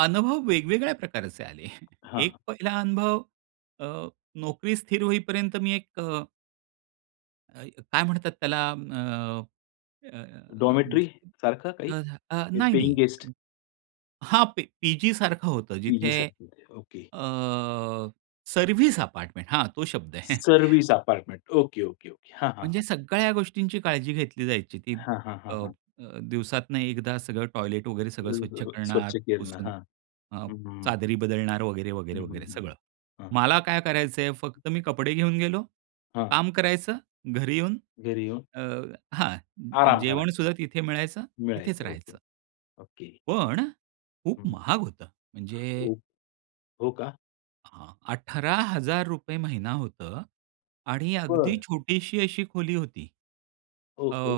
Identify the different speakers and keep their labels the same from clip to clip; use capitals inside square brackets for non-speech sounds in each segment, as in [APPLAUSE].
Speaker 1: अनुभव वेगवेगळ्या प्रकारचे आले. [CHUCKLES] एक
Speaker 2: हां.
Speaker 1: पहिला अनुभव. अ, नोकरी स्थिर होईपर्यंत मी एक अ अ, काय म्हणतात त्याला अ, अ,
Speaker 2: डॉर्मिटरीसारखं काही
Speaker 1: अ,
Speaker 2: का पेंइंग
Speaker 1: नाही-नाही
Speaker 2: गेस्ट?
Speaker 1: हां पी पीजी सारखं होतं जिथे,
Speaker 2: पीजीसारखे होते. ओके.
Speaker 1: अ, सर्व्हिस अपार्टमेंट हां, तो शब्द आहे. [CHUCKLES]
Speaker 2: Service apartment. Okay, okay, okay. हां, हां,
Speaker 1: म्हणजे
Speaker 2: हां.
Speaker 1: सगळ्या गोष्टींची काळजी घेतली जायची ती
Speaker 2: हां, हां,
Speaker 1: अ,
Speaker 2: हां, हां.
Speaker 1: अ, दिवसातनं एकदा सगळं टॉयलेट वगैरे
Speaker 2: अ,
Speaker 1: सगळं स्वच्छ
Speaker 2: व
Speaker 1: करणार
Speaker 2: स्वच्छ करणं,
Speaker 1: पुसून
Speaker 2: हां.
Speaker 1: अ,
Speaker 2: हं, हं.
Speaker 1: चादरी बदलणार वगैरे,
Speaker 2: हं,
Speaker 1: वगैरे,
Speaker 2: हं,
Speaker 1: वगैरे
Speaker 2: हं, हं,
Speaker 1: सगळं.
Speaker 2: हां.
Speaker 1: मला काय करायचंय फक्त मी कपडे घेऊन गेलो.
Speaker 2: हां.
Speaker 1: काम करायचं घरी येऊन
Speaker 2: घरी येऊन.
Speaker 1: अ, हां,
Speaker 2: आराम
Speaker 1: जेवण सुद्धा
Speaker 2: करायचा.
Speaker 1: तिथे मिळायचं, तिथेच
Speaker 2: मिळायचं ओके.
Speaker 1: राहायचं.
Speaker 2: ओके.
Speaker 1: पण खूप
Speaker 2: हं, हं.
Speaker 1: महाग होतं. म्हणजे
Speaker 2: हो, हो का?
Speaker 1: हां, ₹18,000 महिना होतं. आणि अगदी
Speaker 2: बरं.
Speaker 1: छोटीशी अशी खोली होती.
Speaker 2: ओ
Speaker 1: अ,
Speaker 2: हो.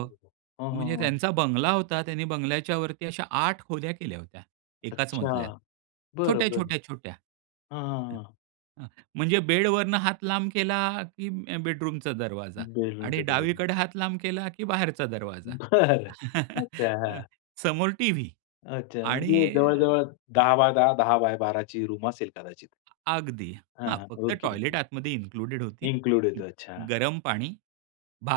Speaker 2: हां, हां,
Speaker 1: म्हणजे
Speaker 2: हां.
Speaker 1: त्यांचा बंगला होता. त्यांनी बंगल्याच्यावरती अशा 8 खोल्या केल्या होत्या. एकाच मजल्यात.
Speaker 2: अच्छा. बरं,
Speaker 1: छोट्या,
Speaker 2: बरं.
Speaker 1: छोट्या, छोट्या.
Speaker 2: हां, हां,
Speaker 1: हं.
Speaker 2: हां.
Speaker 1: हं, म्हणजे बेडवरून हात लांब केला की अ, बेडरूमचा दरवाजा. आणि
Speaker 2: बेडरूमचा दरवाजा.
Speaker 1: डावीकडे हात लांब केला की बाहेरचा दरवाजा.
Speaker 2: बरं.
Speaker 1: [CHUCKLES]
Speaker 2: अच्छा.
Speaker 1: हं,
Speaker 2: हां.
Speaker 1: समोर टीव्ही.
Speaker 2: अच्छा. म्हणजे
Speaker 1: आणि
Speaker 2: जवळ-जवळ 10*10 10*12 ची रूम असेल कदाचित.
Speaker 1: अगदी.
Speaker 2: हां,
Speaker 1: हां,
Speaker 2: हां.
Speaker 1: फक्त
Speaker 2: ओके,
Speaker 1: टॉयलेट
Speaker 2: ओके.
Speaker 1: आतमध्ये इन्क्लुडेड होती.
Speaker 2: इन्क्लूडये
Speaker 1: हं
Speaker 2: तो. अच्छा.
Speaker 1: गरम पाणी,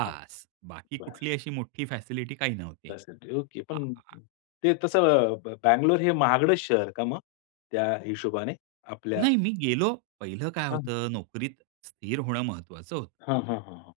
Speaker 2: हां.
Speaker 1: बाकी
Speaker 2: बरं.
Speaker 1: कुठली अशी मोठी फॅसिलिटी काही नव्हती.
Speaker 2: तसे ते. ओके.
Speaker 1: हां,
Speaker 2: पण,
Speaker 1: हां.
Speaker 2: ते तसं ब बंगलोर हे महागडं शहर का मग? त्या हिशोबाने आपल्या
Speaker 1: नाही, मी गेलो. पहिलं काय
Speaker 2: हां, हां.
Speaker 1: होतं नोकरीत स्थिर होणं महत्त्वाचं होतं.
Speaker 2: हां, हां, हां, हां.